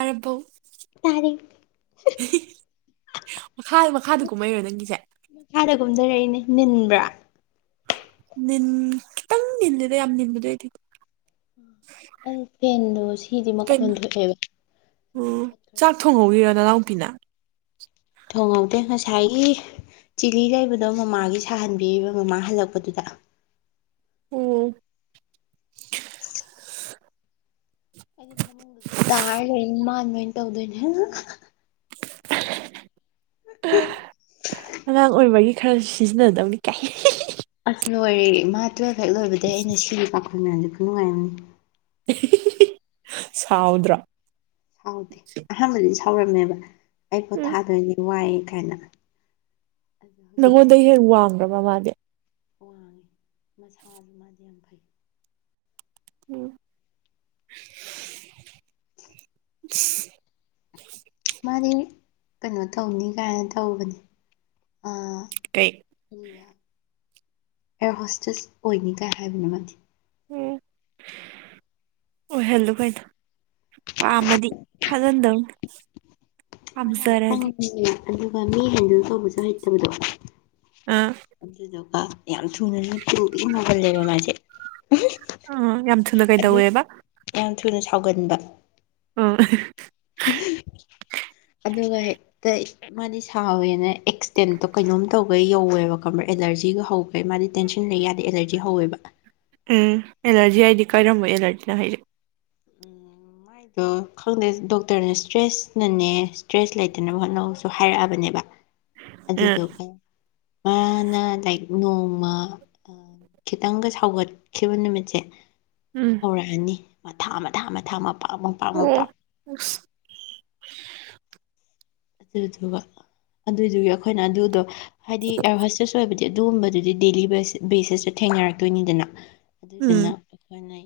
ꯑꯔꯕꯧ ꯇꯥꯔꯦ ꯃꯈꯥ ꯃꯈꯥꯗ ꯀꯨꯝꯍꯩꯔꯣ ꯅꯪꯒꯤꯁꯦ ꯃꯈꯥꯗ ꯀꯨꯝꯊꯔꯛꯏꯅꯦ ꯅꯤꯟꯕ꯭ꯔꯥ ꯅꯤꯡꯟꯈꯤ ꯇꯪꯅꯤꯗꯗ ꯌꯥꯝꯅꯤꯗꯗꯤ ꯑꯩ ꯐꯦꯟꯗꯣ ꯉꯥꯁꯤꯗꯤ ꯃꯈꯣꯟ ꯀꯩꯅꯣ ꯊꯣꯛꯑꯦꯕ ꯑꯣ ꯃꯨꯊꯠꯈ꯭ꯔꯦ ꯆꯥꯛ ꯊꯣꯡꯍꯧꯔꯤꯔꯥ ꯅꯅꯥꯎꯄꯤꯅ ꯊꯣꯡꯍꯧꯗꯦ ꯉꯁꯥꯏꯒꯤ ꯆꯤꯂꯤ ꯂꯩꯕꯗꯣ ꯃꯃꯥꯒꯤ ꯁꯥꯍꯟꯕꯤꯔꯤꯕ ꯃꯃꯥ ꯍꯜꯂꯛꯄꯗꯨꯗ ꯎꯝ [unintelligible] ꯑꯩꯗꯤ ꯐꯥꯃꯨꯡꯗꯗꯨ ꯇꯥꯔ ꯂꯩꯔꯅꯤ ꯃꯥꯅ ꯇꯧꯗꯣꯏꯅꯦ [unintelligible] [unintelligible] ꯑꯉꯥꯡ ꯑꯣꯏꯕꯒꯤ ꯈꯔ ꯁꯤꯖꯤꯟꯅꯗꯕꯅꯤ ꯀꯥꯏ ꯑꯁ ꯂꯣꯏꯔꯦ ꯃꯥ ꯇꯨꯋꯜꯐ ꯍꯦꯛ ꯂꯣꯏꯕꯗꯩ ꯑꯩꯅ ꯁꯤꯒꯤ ꯄꯥꯈꯣꯜ ꯃꯌꯥꯝꯁꯦ ꯈꯨꯅꯨꯡꯉꯥꯏꯑꯝꯅꯤ [unintelligible] ꯁꯥꯎꯗ꯭ꯔꯥ ꯁꯥꯎꯗꯦ ꯑꯍꯥꯟꯕꯗꯤ ꯁꯥꯎꯔꯝꯃꯦꯕ ꯑꯩ ꯎꯝ ꯄꯣꯊꯥꯗꯣꯏꯅꯤ ꯋꯥꯏ ꯀꯥꯏꯅ ꯑꯗꯣ ꯍꯧꯖꯤꯛꯇꯤ ꯅꯪꯉꯣꯟꯗꯩ ꯍꯦꯛ ꯋꯥꯡꯕ꯭ꯔꯕ ꯃꯥꯗꯤ ꯋꯥꯡꯉꯤ ꯃꯁꯥꯁꯨ ꯃꯥꯗꯤ ꯌꯥꯝ ꯐꯩ ꯎꯝ ꯃꯥꯗꯤ ꯀꯩꯅꯣ ꯇꯧꯅꯤ ꯀꯥꯏꯅ ꯇꯧꯕꯅꯦ ꯀꯩ ꯑꯦꯌꯔ ꯍꯣꯁꯇꯦꯁ ꯑꯣꯏꯅꯤ ꯀꯥꯏ ꯍꯥꯏꯕꯅ ꯃꯥꯗꯤ ꯎꯝ ꯑꯣꯏꯍꯜꯂꯨ ꯀꯩꯏꯅꯣ ꯄꯥꯝꯃꯗꯤ ꯊꯥꯖꯟꯗꯧꯅꯤ ꯃꯥꯗꯤ ꯌꯥꯝ ꯄꯥꯝꯖꯔꯗꯤ ꯄꯪꯉꯦ ꯑꯗꯨꯒ ꯃꯤ ꯍꯦꯟꯗꯜ ꯇꯧꯕꯁꯨ ꯍꯩꯇꯕꯗꯣ ꯑꯥ ꯑꯗꯨꯗꯨꯒ ꯌꯥꯝ ꯊꯨꯅꯁꯨ ꯇꯨꯅꯒꯜꯂꯦꯕ ꯃꯥꯁꯦ ꯑꯥ ꯌꯥꯝ ꯊꯨꯅ [unintelligible] ꯑꯗꯨ ꯀꯩꯗꯧꯋꯦꯕ ꯌꯥꯝ ꯊꯨꯅ ꯁꯥꯎꯒꯟꯕ ꯎꯝ [unintelligible] ꯑꯗꯨꯒ ꯍꯦꯛꯇ ꯃꯥꯗꯤ ꯁꯥꯎꯋꯦꯅ ꯑꯦꯛꯁꯇꯦꯟꯇꯣ ꯀꯩꯅꯣꯝ ꯇꯧꯒ ꯌꯧꯋꯦꯕ ꯈꯪꯕ꯭ꯔ ꯑꯦꯂꯔꯖꯤꯒ ꯍꯧ ꯗꯩ ꯃꯥꯗꯤ ꯇꯦꯟꯁꯟ ꯂꯩ ꯌꯥꯗꯦ ꯑꯦꯂꯔꯖꯤ ꯍꯧꯋꯦꯕ ꯎꯝ ꯑꯦꯂꯔꯖꯤ ꯍꯥꯏꯗꯤ ꯀꯔꯝꯕ ꯑꯦꯂꯔꯖꯤꯅꯣ ꯍꯥꯏꯖꯦ ꯃꯥꯏꯗꯣ ꯈꯪꯗꯦ ꯗꯣꯛꯇꯔꯅ ꯏꯁꯇ꯭ꯔꯦꯁꯅꯅꯦ ꯁꯇ꯭ꯔꯦꯁ ꯂꯩꯇꯅꯕ ꯍꯣꯠꯅꯧꯁꯨ ꯍꯥꯏꯔꯛꯑꯕꯅꯦꯕ ꯑꯥ ꯑꯗꯨꯗꯣꯒꯤ ꯃꯥꯅ ꯂꯥꯛꯏ ꯅꯣꯡꯃ ꯈꯤꯇꯪꯒ ꯁꯥꯎꯒꯠꯈꯤꯕ ꯅꯨꯃꯤꯠꯁꯦ ꯎꯝ ꯍꯧꯔꯛꯑꯅꯤ ꯃꯊꯥ ꯃꯊꯥ ꯃꯊꯥ ꯃꯄꯥ ꯎꯝ [unintelligible] ꯑꯗꯨꯗꯨꯒ ꯑꯗꯨꯏꯗꯨꯒꯤ ꯑꯩꯈꯣꯏꯅ ꯑꯗꯨꯗꯣ ꯍꯥꯏꯗꯤ ꯑꯦꯔꯚꯁꯇꯦꯁ ꯑꯣꯏꯕꯗꯤ ꯑꯗꯨꯒꯨꯝꯕꯗꯨꯗꯤ ꯗꯦꯂꯤ ꯕꯦꯁꯤꯁꯇ ꯊꯦꯡꯅꯔꯛꯇꯣꯏꯅꯤꯗꯅ ꯑꯗꯨꯗꯨꯅ ꯎꯝ ꯑꯩꯈꯣꯏꯅ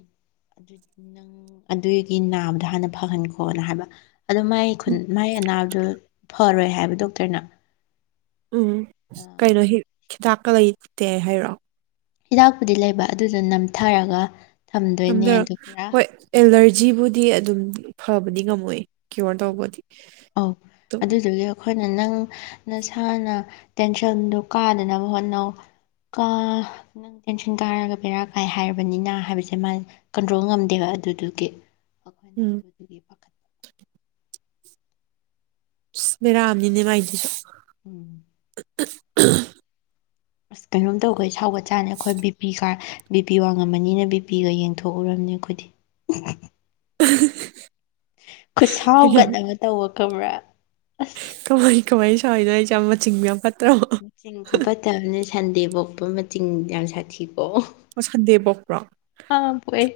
ꯅꯪ ꯑꯗꯨꯒꯤ ꯅꯥꯕꯗꯣ ꯍꯥꯟꯅ ꯐꯍꯟꯈꯣꯅ ꯍꯥꯏꯕ ꯑꯗꯣ ꯃꯥꯏ ꯈꯨꯟ ꯃꯥꯏ ꯑꯅꯥꯕꯗꯨꯣ ꯐꯔꯣꯏ ꯍꯥꯏꯕ ꯗꯣꯛꯇꯔꯅ ꯎꯝ ꯀꯩꯅꯣ ꯍꯤꯗꯥꯛꯀꯥ ꯂꯩꯇꯦ ꯍꯥꯏꯔꯣ ꯍꯤꯗꯥꯛꯄꯨꯗꯤ ꯂꯩꯕ ꯑꯗꯨꯗꯨ ꯅꯝꯊꯔꯒ ꯊꯝꯗꯣꯏꯅꯦ ꯅꯝꯖꯔ ꯑꯗꯨ ꯄꯨꯔꯥ ꯍꯣꯏ ꯑꯦꯂꯔꯖꯤꯕꯨꯗꯤ ꯑꯗꯨꯝ ꯐꯕꯗꯤ ꯉꯝꯃꯣꯏ ꯀ꯭ꯌꯣꯔ ꯇꯧꯕꯗꯤ ꯑꯧ ꯑꯗꯨꯝ ꯑꯗꯨꯗꯨꯒꯤ ꯑꯩꯈꯣꯏꯅ ꯅꯪ ꯅꯁꯥꯅ ꯇꯦꯟꯁꯟꯗꯨ ꯀꯥꯗꯅꯕ ꯍꯣꯠꯅꯧ ꯀꯥ ꯅꯪ ꯇꯦꯟꯁꯟ ꯀꯥꯔꯒ ꯕꯦꯔꯥ ꯀꯥꯏ ꯍꯥꯏꯔꯕꯅꯤꯅ ꯍꯥꯏꯕꯁꯦ ꯃꯥ ꯀꯟꯇ꯭ꯔꯣꯜ ꯉꯝꯗꯦꯕ ꯑꯗꯨꯗꯨꯒꯤ ꯎꯝ ꯄꯥꯈ ꯏꯁ ꯕꯦꯔꯥꯝꯅꯤꯅꯦ ꯃꯥꯏꯗꯨꯁꯨ ꯎꯝ [unintelligible] ꯑꯁ ꯀꯩꯅꯣꯝ ꯇꯧꯈ ꯁꯥꯎꯒ ꯆꯥꯅꯤ ꯑꯩꯈꯣꯏ ꯕꯤ ꯄꯤ ꯀꯥ ꯕꯤꯄꯤ ꯋꯥꯡꯉꯝꯃꯅꯤꯅ ꯕꯤꯄꯤꯒ ꯌꯦꯡꯊꯣꯛꯎꯔꯅꯤ ꯑꯩꯈꯣꯏꯗꯤ ꯎ [unintelligible] ꯈꯨꯠꯁꯥꯎꯒꯠꯅꯒ ꯇꯧꯕ ꯈꯕ꯭ꯔꯥ ꯑꯁ ꯀꯃꯥꯏ ꯀꯃꯥꯏ ꯁꯋꯥꯏꯅꯣ ꯑꯩꯁ‌ꯦ ꯃꯆꯤꯟꯕ ꯌꯥꯝ ꯐꯠꯇ꯭ꯔꯕꫭ ꯃꯆꯤꯡ ꯈꯨꯣꯄꯠꯇꯕꯅꯤ ꯁꯟꯗꯦ ꯄꯣꯛꯄ ꯃꯆꯤꯟ ꯌꯥꯝ ꯁꯥꯊꯤꯀꯣ ꯑꯣ ꯁꯟꯗꯦ ꯄꯣꯛꯄ꯭ꯔꯣ ꯑ ꯄꯑꯦ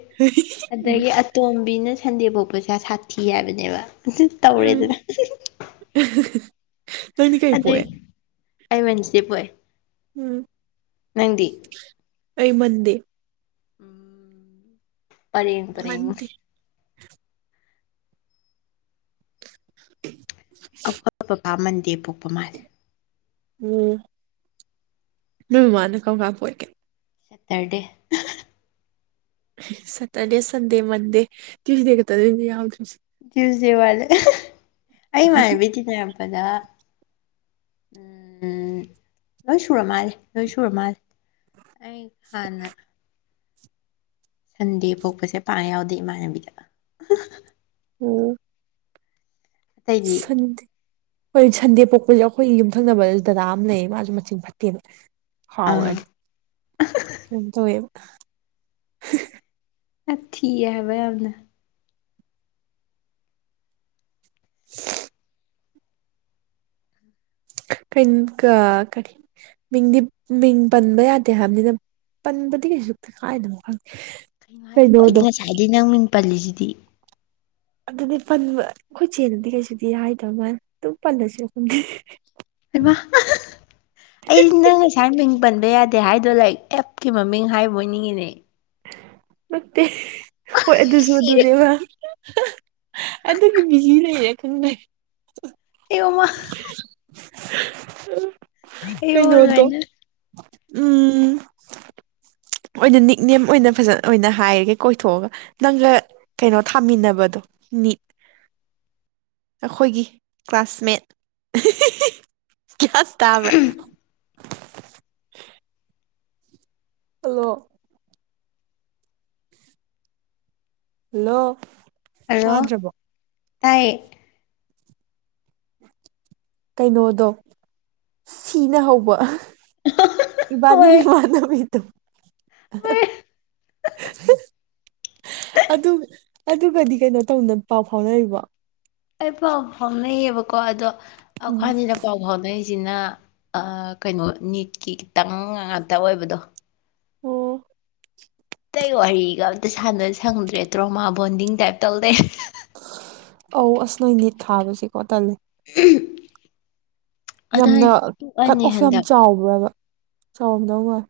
ꯎꯝ ꯑꯗꯒꯤ [unintelligible] ꯑꯇꯣꯝꯕꯤꯅ ꯁꯟꯗꯦ ꯄꯣꯛꯄꯁꯦ ꯁꯥꯊꯤ ꯍꯥꯏꯕꯅꯦꯕ ꯑꯗꯨ ꯎꯝ ꯇꯧꯔꯦꯗꯅ [unintelligible] ꯅꯪꯗꯤ ꯀꯩ ꯑꯗꯩ ꯄꯣꯛꯑꯦ ꯑꯩ ꯋꯥꯏꯅꯁꯗ‌ꯦ ꯄꫭꯛꯑ‌ꯦ ꯎꯝ ꯑꯩ ꯃꯟꯗꯦ ꯎꯝ ꯄꯔ‌ꯦꯡ ꯄꯔ‌ꯦꯡ ꯃꯟꯗꯦ [unintelligible] ꯑꯈꫭꯏ ꯕꯕꯥ ꯃꯟꯗꯦ ꯄꯣꯛꯄ ꯃꯥꯜꯂꯦ ꯎꯝ ꯅꯣꯏꯃꯃꯥꯅ ꯀꯔꯝ ꯀꯥꯟ ꯄꯣꯛꯀꯦ Saturday Saturday Sunday Monday Tuesday ꯀ ꯇ ꯑꯗꯨ ꯌꯥꯎꯗ꯭ꯔꯁ‌ꯦ ꯇ꯭ꯌꯨꯁ ꯗꯦ ꯋꯥꯂꯦ ꯑꯩ ꯃꯅꯦꯕꯤꯇꯅꯔꯛꯄꯗ ꯎꯝ ꯂꯣꯏ ꯁꯨꯔ ꯃꯥꯂꯦ ꯂꯣꯏ ꯁꯨꯔ ꯃꯥꯂꯦ ꯑꯩ ꯍꯥꯟꯅ ꯁꯟꯗꯦ ꯄꯣꯛꯄꯁꯦ ꯄꯥꯛꯅ ꯌꯥꯎꯗꯦ ꯏꯃꯥꯟꯅꯕꯤꯗ ꯎꯝ ꯑꯇꯩꯗꯤ ꯁꯟꯗ‌ꯦ ꯍꯣꯏ ꯁꯟꯗꯦ ꯄꯣꯛꯄꯁꯦ ꯑꯩꯈꯣꯏꯒꯤ ꯌꯨꯝꯊꯪꯅꯕ ꯗꯗꯥ ꯑꯃ ꯂꯩꯌꯦ ꯃꯥꯁꯨ ꯃꯆꯤꯡ ꯐꯠꯇꯦꯕ ꯑꯥ ꯁꯥꯎꯒꯔꯗꯤ ꯀꯩꯅꫭꯝ ꯇꯧꯋ‌ꯦꯕ ꯑ ꯊꯤꯕ [unintelligible] ꯌꯥꯝꯅ [unintelligible] ꯀꯔꯤ ꯃꯤꯡꯗꯤ [unintelligible] ꯃꯤꯡ ꯄꯟꯕ ꯌꯥꯗꯦ ꯍꯥꯏꯕꯅꯤꯅ ꯄꯟꯕꯗꯤ ꯀꯩꯁꯨꯛꯇ ꯀꯥꯏꯗꯔꯕ ꯈꯪꯗꯦ ꯀꯩꯅꯣ ꯍꯥꯏꯁꯤꯕꯣ ꯑꯩꯗꯤ ꯀꯩꯅꯣꯗꯣ ꯉꯁꯥꯏꯗꯒꯤ ꯅꯪ ꯃꯤꯡ ꯄꯜꯂꯤꯁꯤꯗꯤ ꯑꯗꯨꯗꯤ ꯄꯟꯕ ꯑꯩꯈꯣꯏ ꯆꯦꯅꯗꯤ ꯀꯩꯁꯨꯗꯤ ꯍꯥꯏꯗꯕꯃ ꯑꯗꯨꯝ ꯄꯜꯂꯁꯤꯔ ꯈꯩꯗ‌ꯦ ꯏꯃ [unintelligible] ꯑꯩ ꯅꯪ ꯉꯁꯥꯏ ꯃꯤꯃꯤꯡ ꯄꯟꯕ ꯌꯥꯗꯦ ꯍꯥꯏꯗꯣ ꯂꯥꯏꯔꯤꯛ ꯑꯦꯞꯀꯤ ꯃꯃꯤꯡ ꯍꯥꯏꯕ ꯑꯣꯏꯅꯤꯡꯉꯤꯅꯦ ꯅꯠꯇꯦ ꯍꯣꯏ ꯑꯗꯨꯁꯨ ꯁꯤꯔꯦ ꯑꯗꯨꯅꯦꯕ ꯑꯗꯨꯒꯤ ꯕꯤꯖꯤ ꯂꯩꯔꯦ ꯈꯪꯗ‌ꯦ ꯑꯌ‌ꫭꯃ ꯑꯌꯣ ꯀꯩꯅꯣꯗꯣ ꯂꯣꯏꯅ ꯎꯝ ꯑꯣꯏꯅ ꯅꯤꯛꯅꯦꯝ ꯑꯣꯏꯅ ꯐꯖꯅ ꯑꯣꯏꯅ ꯍꯥꯏꯔꯒꯦ ꯀꯣꯏꯊꯣꯛꯑꯒ ꯅꯪꯒ ꯀꯩꯅꯣ ꯊꯥꯃꯤꯟꯅꯕꯗꯣ ꯅꯤꯠ ꯑꯩꯈꯣꯏꯒꯤ ꯀ꯭ꯂꯥꯁꯃꯦꯠ ꯀꯌꯥꯁ ꯇꯕꯔꯥ ꯍꯜꯂꯣ ꯍꯜꯂꫭ ꯍꯜꯂꫭ ꯇꯥꯏꯌ‌ꯦ ꯀꯩꯅꯣꯗꯣ ꯁꯤꯅ ꯍꯧꯕ ꯏꯕꯥꯅꯤ ꯏꯃꯥꯟꯅꯕꯤ ꯗꫭ ꯑ [unintelligible] ꯑꯗꯨ ꯑꯗꯨꯒꯗꯤ ꯀꯩꯅꯣ ꯇꯧꯅ ꯄꯥꯎ ꯐꯥꯎꯅꯔꯤꯕꯣ ꯑꯩ ꯄꯥꯎ ꯐꯥꯎꯅꯩꯌꯦꯕꯀꯣ ꯑꯗꯣ ꯎꯝ ꯑꯩꯈꫭꯏꯅꯤꯅ ꯄꯥꯎ ꯐꯥꯎꯅꯩꯁꯤꯅ ꯑꯥ ꯀꯩꯅꯣ ꯅꯤꯠꯀꯤ ꯈꯤꯇꯪ ꯉꯥꯛꯇ ꯑꯣꯏꯕꯗꯣ ꯑꯣ ꯑꯇꯩ ꯋꯥꯔꯤꯒ ꯑꯝꯇ ꯁꯥꯟꯅ ꯁꯪꯗ꯭ꯔꯦ ꯗ꯭ꯔꯣꯃꯥ ꯕꯣꯟꯗꯤꯡ ꯇꯥꯏꯞ ꯇꯧꯂꯩꯔ‌ꯦ ꯑꯧ ꯑꯁ ꯅꯣꯏ ꯅꯤꯠ ꯊꯥꯕꯁꯤꯀꯣ ꯇꯜꯂꯦ [inaudible] ꯑꯗꯣ ꯌꯥꯝꯅ ꯑꯩꯗꯤ ꯀꯠ ꯇꯣꯛꯑꯅꯤ ꯑꯣꯐ ꯌꯥꯝ ꯍꯟꯗꯛ ꯆꯥꯎꯕ꯭ꯔꯥꯕ ꯆꯥꯎꯔꯝꯗꯧ ꯃꯥꯣꯏ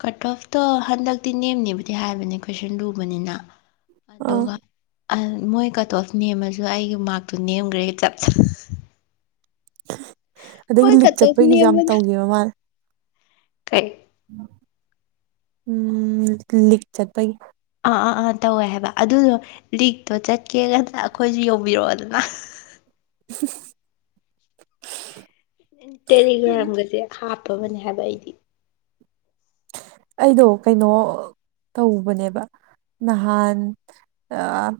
ꯀꯠ ꯑꯣꯐꯇꯣ ꯍꯟꯗꯛꯇꯤ ꯅꯦꯝꯅꯦꯕꯨꯗꯤ ꯍꯥꯏꯕꯅꯦ ꯀꯣꯏꯁꯟ ꯂꯨꯕꯅꯤꯅ ꯑꯥ ꯑꯗꯨꯒ ꯑꯗꯨꯒ ꯃꯣꯏ ꯀꯠ ꯑꯣꯐ ꯅꯦꯝꯃꯁꯨ ꯑꯩꯒꯤ ꯃꯥꯔꯛꯇꯣ ꯅꯦꯝꯈ꯭ꯔꯦ ꯆꯞ ꯃꯣꯏ ꯑꯗꯒꯤ ꯂꯤꯛ ꯀꯠ ꯑꯣꯐ ꯆꯠꯄꯒꯤꯁꯨ ꯌꯥꯝ ꯅꯦꯝꯕꯗ ꯇꯧꯒꯦꯕ ꯃꯥꯅꯦ ꯀꯩ [unintelligible] ꯎꯝ ꯂꯤꯈ ꯆꯠ ꯄꯒꯤ ꯑꯥ ꯑꯥ ꯑꯥ ꯇꯧꯋꯦ ꯍꯥꯏꯕ ꯑꯗꯨꯗꯣ ꯂꯤꯔꯤꯛꯇꯣ ꯆꯠꯀꯦ ꯉꯅ ꯑꯩꯈꯣꯏꯁꯨ ꯌꯧꯕꯤꯔꯛꯑꯣꯗꯅ [unintelligible] ꯇꯦꯂꯤꯒ꯭ꯔꯥꯝꯒꯁꯦ ꯍꯥꯞꯄꯕꯅꯦ ꯍꯥꯏꯕ ꯑꯩꯗꯤ ꯑꯩꯗꯣ ꯀꯩꯅꯣ ꯇꯧꯕꯅꯦꯕ ꯅꯍꯥꯟ ꯑ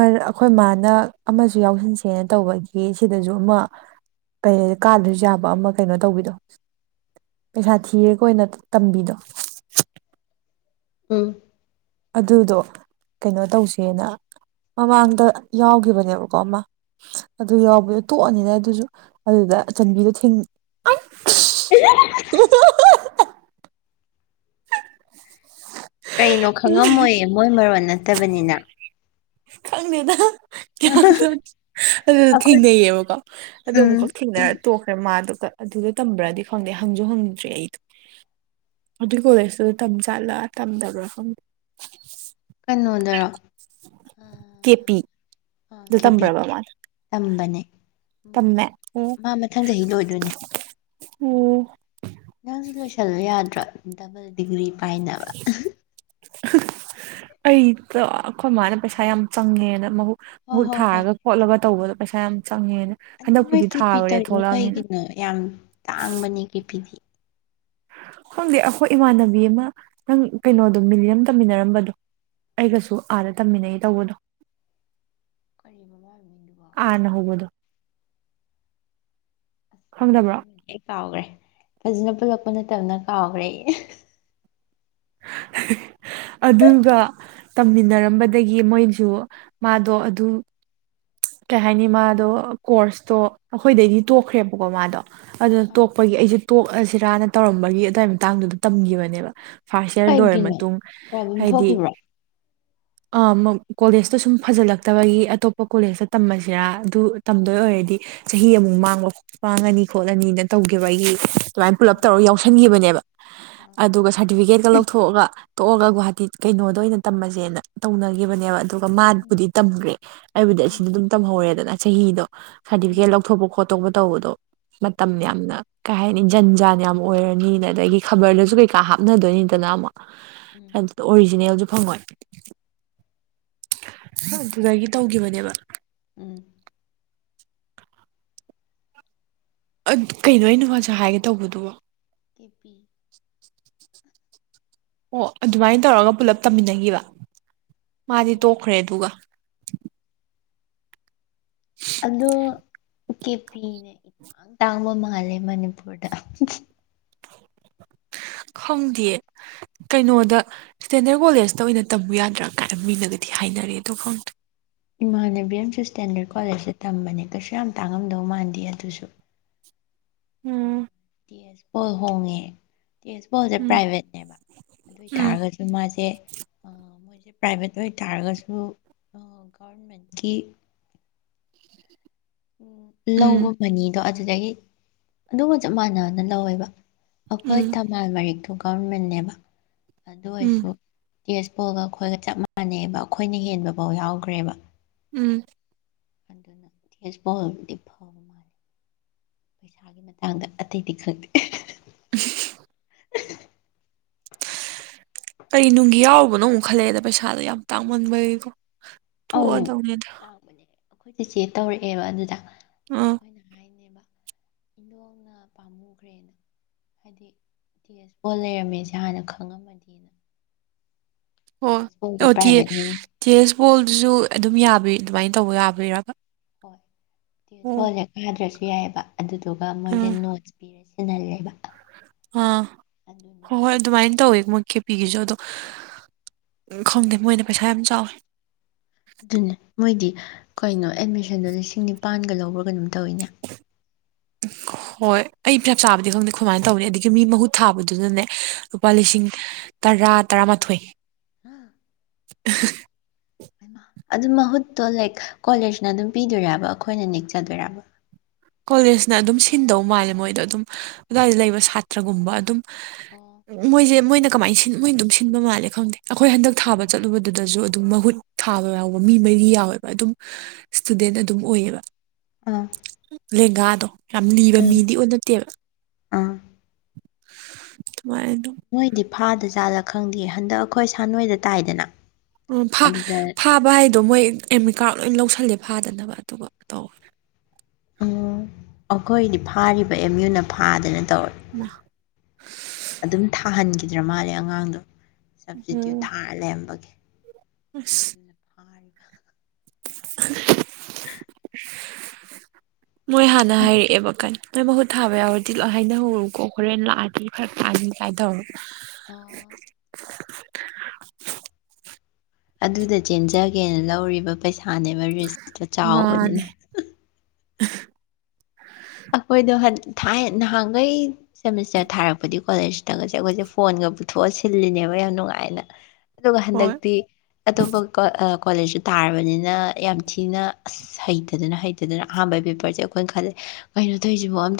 ꯑꯩꯈꯣꯏ ꯃꯥꯅ ꯑꯃꯁꯨ ꯌꯥꯎꯁꯟꯁꯦꯅ ꯇꯧꯕꯒꯤ ꯁꯤꯗꯁꯨ ꯑꯃ ꯀꯩ ꯀꯥꯗ꯭ꯔꯁꯨ ꯌꯥꯕ ꯑꯃ ꯀꯩꯅꯣ ꯇꯧꯕꯤꯗꯣ ꯄꯩꯁꯥ ꯊꯤꯔꯦ ꯀꯣꯅ ꯇꯝꯕꯤꯗꯣ ꯎꯝ ꯑꯗꯨꯗꯣ ꯀꯩꯅꯣ ꯇꯧꯁꯦꯅ ꯃꯃꯥꯡꯗ ꯌꯥꯎꯈꯤꯕꯅꯦꯕꯀꯣ ꯑꯃ ꯑꯗꯨ ꯌꯥꯎꯕꯗꯣ ꯇꯣꯛꯑꯅꯤꯅ ꯑꯗꯨꯁꯨ ꯑꯗꯨꯗ ꯆꯟꯕꯤꯗꯣ ꯊꯦꯡ [unintelligible] ꯀꯩꯅꯣ ꯈꯪꯉꯝꯃꯣꯏꯌꯦ ꯃꯣꯏ ꯃꯔꯣꯟ ꯅꯠꯇꯕꯅꯤꯅ ꯈꯪꯗꯦꯗ ꯌꯥꯝ ꯑꯗꯨ ꯑꯩꯈꯣꯏ ꯊꯦꯡꯅꯩꯌꯦꯕꯀꯣ ꯑꯗꯨ ꯎꯝ ꯑꯃꯨꯛꯀꯛ ꯊꯦꯡꯅꯔ ꯇꯣꯛꯈ꯭ꯔꯦ ꯃꯥꯗꯣ ꯑꯗꯨꯗꯣ ꯇꯝꯕ꯭ꯔꯗꯤ ꯈꯪꯗꯦ ꯍꯪꯁꯨ ꯍꯪꯗ꯭ꯔꯦ ꯑꯩꯗꯣ ꯑꯗꯨꯏ ꯀꯣꯂꯦꯖꯇꯨꯗ ꯇꯝ ꯆꯠꯂ ꯇꯝꯗꯔꯥ ꯈ ꯀꯩꯅꯣꯗꯔꯣ ꯀꯦ ꯄꯤꯗꯨ ꯀꯦꯄꯤ ꯇꯝꯕ꯭ꯔꯕ ꯃꯥꯗ ꯇꯝꯕꯅꯦ ꯎꯝ ꯑꯣ ꯃꯥ ꯃꯊꯪ ꯆꯍꯤ ꯂꯣꯏꯗꯣꯏꯅꯦ ꯑꯣ ꯅꯪꯁꯨ ꯂꯣꯏꯁꯤꯜꯂ ꯌꯥꯗ꯭ꯔꯣ ꯗꯕꯜ ꯗꯤꯒ꯭ꯔꯤ ꯄꯥꯏꯅꯕ ꯑꯩꯗ ꯑꯩꯈꯣꯏ ꯃꯥꯅ ꯄꯩꯁꯥ ꯌꯥꯝ ꯆꯪꯉꯦꯅ ꯃꯍꯕꯨ ꯍꯣꯏ ꯃꯨꯠ ꯍꯣꯏ ꯍꯣꯏ ꯊꯥꯔꯒ ꯈꯣꯠꯂꯒ ꯇꯧꯕꯗꯣ ꯄꯩꯁꯥ ꯌꯥꯝ ꯆꯪꯉꯦꯅ ꯅꯣꯏ ꯍꯟꯗꯛꯄꯨꯗꯤ ꯀꯤꯔꯄꯤꯤ ꯊꯥꯔꯨꯔꯦ ꯇꯧꯔꯤꯅꯣ ꯊꯣꯛꯂꯛꯑꯕꯅꯤꯅ ꯀꯩꯒꯤꯅꯣ ꯌꯥꯝ ꯇꯥꯡꯕꯅꯦ ꯀꯤꯔꯄꯤꯗꯤ ꯈꯪꯗꯤ ꯑꯩꯈꯣꯏ ꯏꯃꯥꯟꯅꯕꯤ ꯑꯃ ꯀꯩꯅꯣꯗꯣ ꯃꯤꯂꯤꯔꯝ ꯇꯝꯃꯤꯟꯅꯔꯝꯕꯗꯣ ꯑꯩꯒꯁꯨ ꯑꯥꯗ ꯇꯝꯃꯤꯟꯅꯩ ꯇꯧꯕꯗꯣ ꯑꯥꯔꯅ ꯍꯧꯕꯗꯣ [unintelligible] ꯑꯁ ꯑꯃ ꯈꯪꯗꯕ꯭ꯔꯣ ꯍꯥꯏꯔꯝꯃꯗꯤ ꯑꯩ ꯀꯥꯎꯈ꯭ꯔꯦ ꯐꯖꯅ ꯄꯨꯜꯂꯛꯄ ꯅꯠꯇꯕꯅ ꯀꯥꯎꯈ꯭ꯔꯦ ꯑꯗꯨꯒ ꯇꯝꯃꯤꯟꯅꯔꯝꯕꯗꯒꯤ ꯃꯣꯏꯁꯨ ꯃꯥꯗꯣ ꯑꯗꯨ ꯀꯩ ꯍꯥꯏꯅꯤ ꯃꯥꯗꯣ ꯀꯣꯔꯁꯇꯣ ꯑꯩꯈꯣꯏꯗꯩꯗꯤ ꯇꯣꯛꯈ꯭ꯔꯦꯕꯀꯣ ꯃꯥꯗꯣ ꯑꯗꯨꯅ ꯑꯥ ꯇꯣꯛꯄꯒꯤ ꯑꯩꯁꯦ ꯇꯣꯛꯑꯁꯤꯔꯅ ꯇꯧꯔꯝꯕꯒꯤ ꯑꯗꯨꯋꯥꯏ ꯃꯇꯥꯡꯗꯨꯗ ꯇꯝꯈꯤꯕꯅꯦꯕ ꯐꯥꯔꯁ ꯏꯌꯥꯔ ꯂꯣꯏꯔ ꯀꯩꯒꯤꯅꯣ ꯃꯇꯨꯡ ꯄ꯭ꯔꯣꯕ꯭ꯂꯦꯝ ꯍꯥꯏꯗꯤ ꯊꯣꯛꯈꯤꯕ꯭ꯔꯣ ꯀꯣꯂꯦꯖꯇ ꯁꯨꯝ ꯐꯖꯜꯂꯛꯇꯕꯒꯤ ꯑꯇꯣꯞ ꯀꯣꯂꯦꯖꯇ ꯇꯝꯁꯤꯔꯥ ꯑꯗꯨ ꯇꯝꯗꯣꯏ ꯑꯣꯏꯔꯗꯤ ꯆꯍꯤ ꯑꯃꯨꯛ ꯃꯥꯡꯕ ꯄꯥꯡꯉꯅꯤ ꯈꯣꯠꯂꯅꯤꯅ ꯇꯧꯈꯤꯕ ꯑꯩꯒꯤ ꯁꯨꯃꯥꯏꯅ ꯑ ꯄꯨꯜꯂꯞ ꯇꯧꯔꯒ ꯌꯥꯎꯁꯟꯈꯤꯕꯅꯦꯕ ꯑ ꯑꯗꯨꯒ ꯁꯥꯔꯇꯤꯐꯤꯀꯦꯠꯀ ꯂꯧꯊꯣꯛꯑꯒ ꯇꯣꯛꯑꯒ ꯒꯨꯍꯥꯇꯤ ꯀꯩꯅꯣꯗ ꯑꯣꯏꯅ ꯇꯝꯝꯕꯁꯦꯅ ꯇꯧꯅꯈꯤꯕꯅꯦꯕ ꯑꯗꯨ ꯎꯝ ꯕꯨꯗꯤ ꯇꯝꯈ꯭ꯔꯦ ꯍꯥꯏꯕꯨꯗꯤ ꯎꯝ ꯑꯁꯤꯗ ꯑꯗꯨꯝ ꯇꯝꯍ ꯑꯣꯏꯔꯦꯗꯅ ꯆꯍꯤꯗꯣ ꯁꯥꯔꯇꯤꯐꯤꯀꯦꯠ ꯎꯝ ꯂꯧꯊꯣꯛꯄ ꯈꯣꯠꯇꯣꯛꯄ ꯇꯧꯕꯗꯣ ꯎꯝ ꯃꯇꯝ ꯌꯥꯝꯅ ꯀꯩ ꯍꯥꯏꯅꯤ ꯖꯟ ꯖꯥꯟ ꯌꯥꯝꯅ ꯑꯣꯏꯔꯅꯤ ꯑꯗꯒꯤ ꯈꯕꯔꯗꯁꯨ ꯀꯩꯀꯥ ꯍꯥꯞꯅꯗꯣꯏꯅꯤꯗꯅ ꯑꯃꯨꯛ ꯎꯝ ꯑꯗꯨꯗꯣ ꯑꯣꯔꯤꯖꯤꯅꯦꯜꯖꯨ ꯐꯪꯉꯣꯏ ꯑꯁ ꯑꯗꯨꯗꯒꯤ ꯒꯤꯕꯅꯦꯕ ꯎꯝ ꯑꯠ ꯀꯩꯅꯣ ꯑꯩꯅ ꯉꯁꯥꯏ ꯍꯥꯏꯒꯦ ꯇꯧꯕꯗꯨꯕꯣ ꯀꯦꯄꯤ ꯑꯣ ꯑꯗꯨꯃꯥꯏꯟ ꯇꯧꯔꯒ ꯄꯨꯂꯞ ꯇꯝꯃꯤꯟꯅꯒꯤꯕ ꯃꯥꯗꯤ ꯑꯣ ꯇꯣꯛꯈ꯭ꯔꯦ ꯑꯗꯨꯒ [unintelligible] ꯑꯗꯣ ꯀꯦꯄꯤꯅ ꯏꯇꯥꯡ ꯇꯥꯡꯕ ꯃꯥꯜꯂꯦ ꯃꯅꯤꯄꯨꯔꯗ ꯈꯪꯗꯤꯌꯦ ꯀꯩꯅꯣꯗ ꯁ꯭ꯇꯦꯟꯗꯔ ꯀꯣꯂꯦꯖꯇ ꯑꯣꯏꯅ ꯇꯝꯃꯨ ꯌꯥꯗ꯭ꯔꯥ ꯀꯥꯏ ꯃꯤꯅꯒꯗꯤ ꯍꯥꯏꯅꯔꯦ ꯑꯗꯣ ꯈꯪ ꯏꯃꯥꯟꯅꯕꯤ ꯑꯝꯁꯨ ꯁ꯭ꯇꯦꯟꯗꯔꯠ ꯀꯣꯂꯦꯖꯇ ꯇꯝꯕꯅꯦ ꯀꯩꯁꯨ ꯌꯥꯝ ꯇꯥꯡꯉꯝꯗꯧ ꯃꯥꯟꯗꯦ ꯑꯗꯨꯁꯨ ꯎꯝ ꯑꯦ ꯑꯦꯁ ꯄꯣꯜ ꯍꯣꯡꯉꯦ ꯇꯦꯁꯄꯣꯜꯖꯦ ꯎꯝ ꯄ꯭ꯔꯥꯏꯚꯦꯠꯅꯦꯕ ꯑꯗꯨ ꯎꯝ ꯑꯣꯏꯇꯥꯔꯒꯗꯤ ꯑꯗꯨ ꯃꯥꯖꯦ ꯑ ꯃꯣꯏꯖꯦ ꯄ꯭ꯔꯥꯏꯚꯦꯠ ꯑꯣꯏꯇꯥꯔꯒꯁꯨ ꯒꯔꯃꯦꯠꯀꯤ ꯎꯝ ꯂꯧꯕ ꯎꯝ ꯃꯅꯤꯗꯣ ꯑꯗꯨꯗꯒꯤ ꯑꯗꯨꯒ ꯆꯞ ꯃꯥꯟꯅꯅ ꯂꯧꯋꯦꯕ ꯑꯈꯣꯏ ꯎꯝ ꯊꯝꯕꯥꯜ ꯃꯔꯤꯛꯇꯨ ꯒꯚꯔꯃꯦꯟꯅꯦꯕ ꯑꯗꯨ ꯎꯝ ꯑꯣꯏꯁꯨ ꯇꯦꯖꯄꯣꯜꯒ ꯑꯈꯣꯏꯒ ꯆꯞ ꯃꯥꯟꯅꯩꯕ ꯑꯈꯣꯏꯅ ꯍꯦꯟꯕꯕꯥꯎ ꯌꯥꯎꯒ꯭ꯔꯦꯕ ꯎꯝ ꯑꯗꯨꯅ ꯇꯦꯖꯄꯣꯜ ꯕꯨꯗꯤ ꯐꯕ ꯃꯥꯜꯂꯦ ꯄꯩꯁꯥꯒꯤ ꯃꯇꯥꯡꯗ ꯑꯇꯩꯗꯤ ꯈꯪꯇꯦ [unintelligible] ꯀꯔꯤ ꯅꯨꯡꯒꯤ ꯌꯥꯎꯔꯨꯕꯅꯣ ꯑꯃꯨꯛ ꯈꯜꯂꯛꯑꯦꯗ ꯄꯩꯁꯥꯗꯣ ꯌꯥꯝ ꯇꯥꯡꯃꯟꯕꯩꯒꯣ ꯑꯧ ꯇꯥꯡꯕꯅꯦ ꯑꯈꯣꯏ ꯆꯦꯆꯦ ꯇꯧꯔꯛꯑꯦꯕ ꯑꯗꯨꯗ ꯑꯥ ꯑꯈꯣꯏꯅ ꯍꯥꯏꯅꯦꯕ ꯏꯟꯗꯣꯡꯅ ꯄꯥꯝꯃꯨꯒ꯭ꯔꯦꯅ ꯍꯥꯏꯗꯤ ꯇꯤ ꯑꯦꯁ ꯄꯣꯜ ꯂꯩꯔꯝꯃꯦꯖꯦ ꯍꯥꯟꯅ ꯈꯪꯉꯝꯃꯗꯤꯅ ꯇꯤ ꯑꯣ ꯑꯦꯁ ꯄꯣꯜꯗꯣ ꯑꯣ ꯇꯤꯌꯦ ꯄ꯭ꯔꯥꯏꯚꯦꯠꯅꯤ ꯇꯤ ꯑꯦꯁ ꯄꯣꯜꯗꯨꯖꯨ ꯑꯗꯨꯝ ꯌꯥꯕ꯭ꯔꯤ ꯑꯗꯨꯃꯥꯏꯟ ꯇꯧꯕ ꯌꯥꯕꯩꯔꯕ ꯍꯣꯏ ꯇꯤ ꯑꯦꯁ ꯄꯣꯜ ꯖꯦ ꯀꯗ꯭ꯔꯖꯨ ꯌꯥꯏꯌꯦꯕ ꯑꯗꯨꯗꯨꯒ ꯃꯣꯏꯖꯦ ꯎꯝ ꯅꯣꯠꯁ ꯄꯤꯔ ꯁꯤꯜꯍꯜꯂꯦꯕ ꯑꯥ ꯍꯣꯏ ꯍꯣꯏ ꯑꯗꯨꯃꯥꯏꯟ ꯇꯧꯋꯦ ꯃꯣ ꯀꯦꯄꯤꯒꯤꯖꯨ ꯑꯗꯣ ꯈꯪꯗꯦ ꯃꯣꯏꯅ ꯄꯩꯁꯥ ꯌꯥꯝ ꯆꯥꯎꯋꯦ ꯑꯗꯨꯅꯦ ꯃꯣꯏꯗꯤ ꯀꯩꯅꯣ ꯑꯦꯠꯃꯤꯁꯟꯗꯣ ꯂꯤꯁꯤꯡ ꯅꯤꯄꯥꯟꯒ ꯂꯧꯕ꯭ꯔ ꯀꯩꯅꯣꯝ ꯇꯧꯋꯤꯅꯦ ꯍꯣꯏ ꯑꯩ ꯆꯞ ꯆꯥꯕꯗꯤ ꯈꯪꯗꯦ ꯑꯩꯈꯣꯏ ꯃꯥꯅ ꯇꯧꯕꯅꯦ ꯑꯗꯒꯤ ꯃꯤ ꯃꯍꯨꯠ ꯊꯥꯕꯗꯨꯅꯅꯦ ꯂꯨꯄꯥ ꯂꯤꯁꯤꯡ ꯇꯔꯥ ꯇꯔꯥꯃꯥꯊꯣꯏ [unintelligible] [unintelligible] ꯍꯥꯏꯃ ꯑꯗꯨ ꯃꯍꯨꯠꯇꯣ ꯂꯥꯏꯛ ꯀꯣꯂꯦꯁꯅ ꯑꯗꯨꯝ ꯄꯤꯗꯣꯏꯔꯕ ꯑꯈꯣꯏꯅ ꯅꯦꯛꯆꯗꯣꯏꯔꯕ ꯀꯣꯂꯦꯁꯅ ꯑꯗꯨꯝ ꯁꯤꯟꯗꯧ ꯃꯥꯜꯂꯦ ꯃꯣꯏꯗꯣ ꯑꯗꯨꯝ ꯑꯗꯨꯋꯥꯏꯗ ꯂꯩꯕ ꯁꯥꯇ꯭ꯔꯒꯨꯝꯕ ꯑꯗꯨꯝ ꯑꯣ ꯃꯣꯏꯖꯦ ꯃꯣꯏꯅꯠ ꯀꯃꯥꯏꯟ ꯁꯤꯟ ꯃꯣꯏꯟ ꯗꯨꯝ ꯁꯤꯟꯕ ꯃꯥꯜꯂꯦ ꯈꯪꯗꯦ ꯑꯈꯣꯏ ꯍꯟꯗꯛ ꯊꯥꯕ ꯆꯠꯂꯨꯕꯗꯨꯗꯖꯨ ꯑꯗꯨꯝ ꯃꯍꯨꯠ ꯊꯥꯕ ꯌꯥꯎꯕ ꯃꯤ ꯃꯩꯔꯤ ꯌꯥꯎꯋꯦꯕ ꯑꯗꯨꯝ ꯏꯁꯇꯨꯗꯦꯟ ꯑꯗꯨꯝ ꯑꯣꯏꯌꯦꯕ [unintelligible] ꯂꯦꯡꯒꯥꯗꯣ ꯌꯥꯝ ꯂꯤꯕ ꯎꯝ ꯃꯤꯗꯤ ꯑꯨ ꯅꯠꯇꯦꯕ [unintelligible] ꯑꯗꯨꯃꯥꯏꯑꯗꯨꯝ ꯃꯣꯏꯗꯤ ꯐꯥꯗ ꯖꯥꯂ ꯈꯪꯗꯤꯌꯦ ꯍꯟꯗꯛ ꯑꯈꯣꯏ ꯁꯥꯟꯅꯣꯏꯗ ꯇꯥꯏꯗꯅ ꯎꯝ ꯐꯥ ꯑꯗꯨꯗ ꯐꯥꯕ ꯍꯥꯏꯗꯣ ꯃꯣꯏ ꯑꯦꯝꯃꯤꯠꯀꯥꯔꯠ ꯂꯣꯏ ꯂꯧꯁꯜꯂꯦ ꯐꯥꯗꯅꯕ ꯑꯗꯨꯒ ꯇꯧ ꯑꯣ ꯑꯈꯣꯏꯗꯤ ꯐꯥꯔꯤꯕ ꯑꯦꯝ ꯌꯨꯅ ꯐꯥꯗꯅ ꯇꯧꯋꯦ [unintelligible] ꯑꯗꯨꯝ ꯊꯥꯍꯟꯒꯤꯗ꯭ꯔꯥ ꯃꯥꯂꯦ ꯑꯉꯥꯡꯗꯣ ꯁꯞꯇꯤꯇ꯭ꯌꯨꯠ ꯎꯝ ꯊꯥ ꯂꯝꯕꯒꯤ ꯑꯁ ꯃꯣꯏ ꯍꯥꯟꯅ ꯍꯥꯏꯔꯛꯑꯦꯕ ꯀꯅ ꯅꯣꯏ ꯃꯍꯨꯠ ꯊꯥꯕ ꯌꯥꯎꯔꯗꯤ ꯂꯣ ꯍꯥꯏꯅ ꯍꯧꯔꯧꯀꯣ ꯍꯣꯔꯦꯟ ꯂꯥꯛꯑꯗꯤ ꯈꯔ ꯀꯥꯖꯤꯟ ꯀꯥꯏ ꯇꯧꯔꯣ ꯑ ꯑꯗꯨꯗ ꯖꯦꯟꯖꯒꯦꯅ ꯂꯧꯔꯤꯕ ꯄꯩꯁꯥꯅꯦꯕ ꯔꯤꯁꯇꯣ ꯃꯥꯅꯦ ꯆꯥꯎꯕꯅꯤꯅ ꯑꯩꯈꯣꯏꯗꯣ ꯍꯟ ꯊꯥꯏꯅ ꯅꯍꯥꯟꯈꯩ ꯁꯦꯃꯤꯁꯇꯔ ꯊꯥꯔꯛꯄꯗꯤ ꯀꯣꯂꯦꯖ ꯈꯤꯇꯪꯒꯁꯦ ꯑꯩꯈꯣꯏꯁꯦ ꯐꯣꯟꯒ ꯄꯨꯊꯣꯛꯑ ꯁꯤꯜꯂꯤꯅꯦꯕ ꯌꯥꯝ ꯅꯨꯡꯉꯥꯏꯅ ꯑꯗꯨꯒ ꯍꯣꯏ ꯍꯟꯗꯛꯇꯤ ꯑꯇꯣꯞꯄ ꯀꯣꯂꯦꯖꯁꯨ ꯇꯥꯔꯕꯅꯤꯅ ꯌꯥꯝ ꯊꯤꯅ ꯑꯁ ꯍꯩꯇꯗꯅ ꯍꯩ ꯗꯨꯗ ꯑꯍꯥꯟꯕꯩ ꯄꯦꯄꯔꯁꯦ ꯑꯩꯈꯣꯏꯅ ꯈꯜꯂꯦ ꯀꯩꯅꯣ ‌ꯇꯧꯖꯤꯕꯣ ꯑꯝꯇ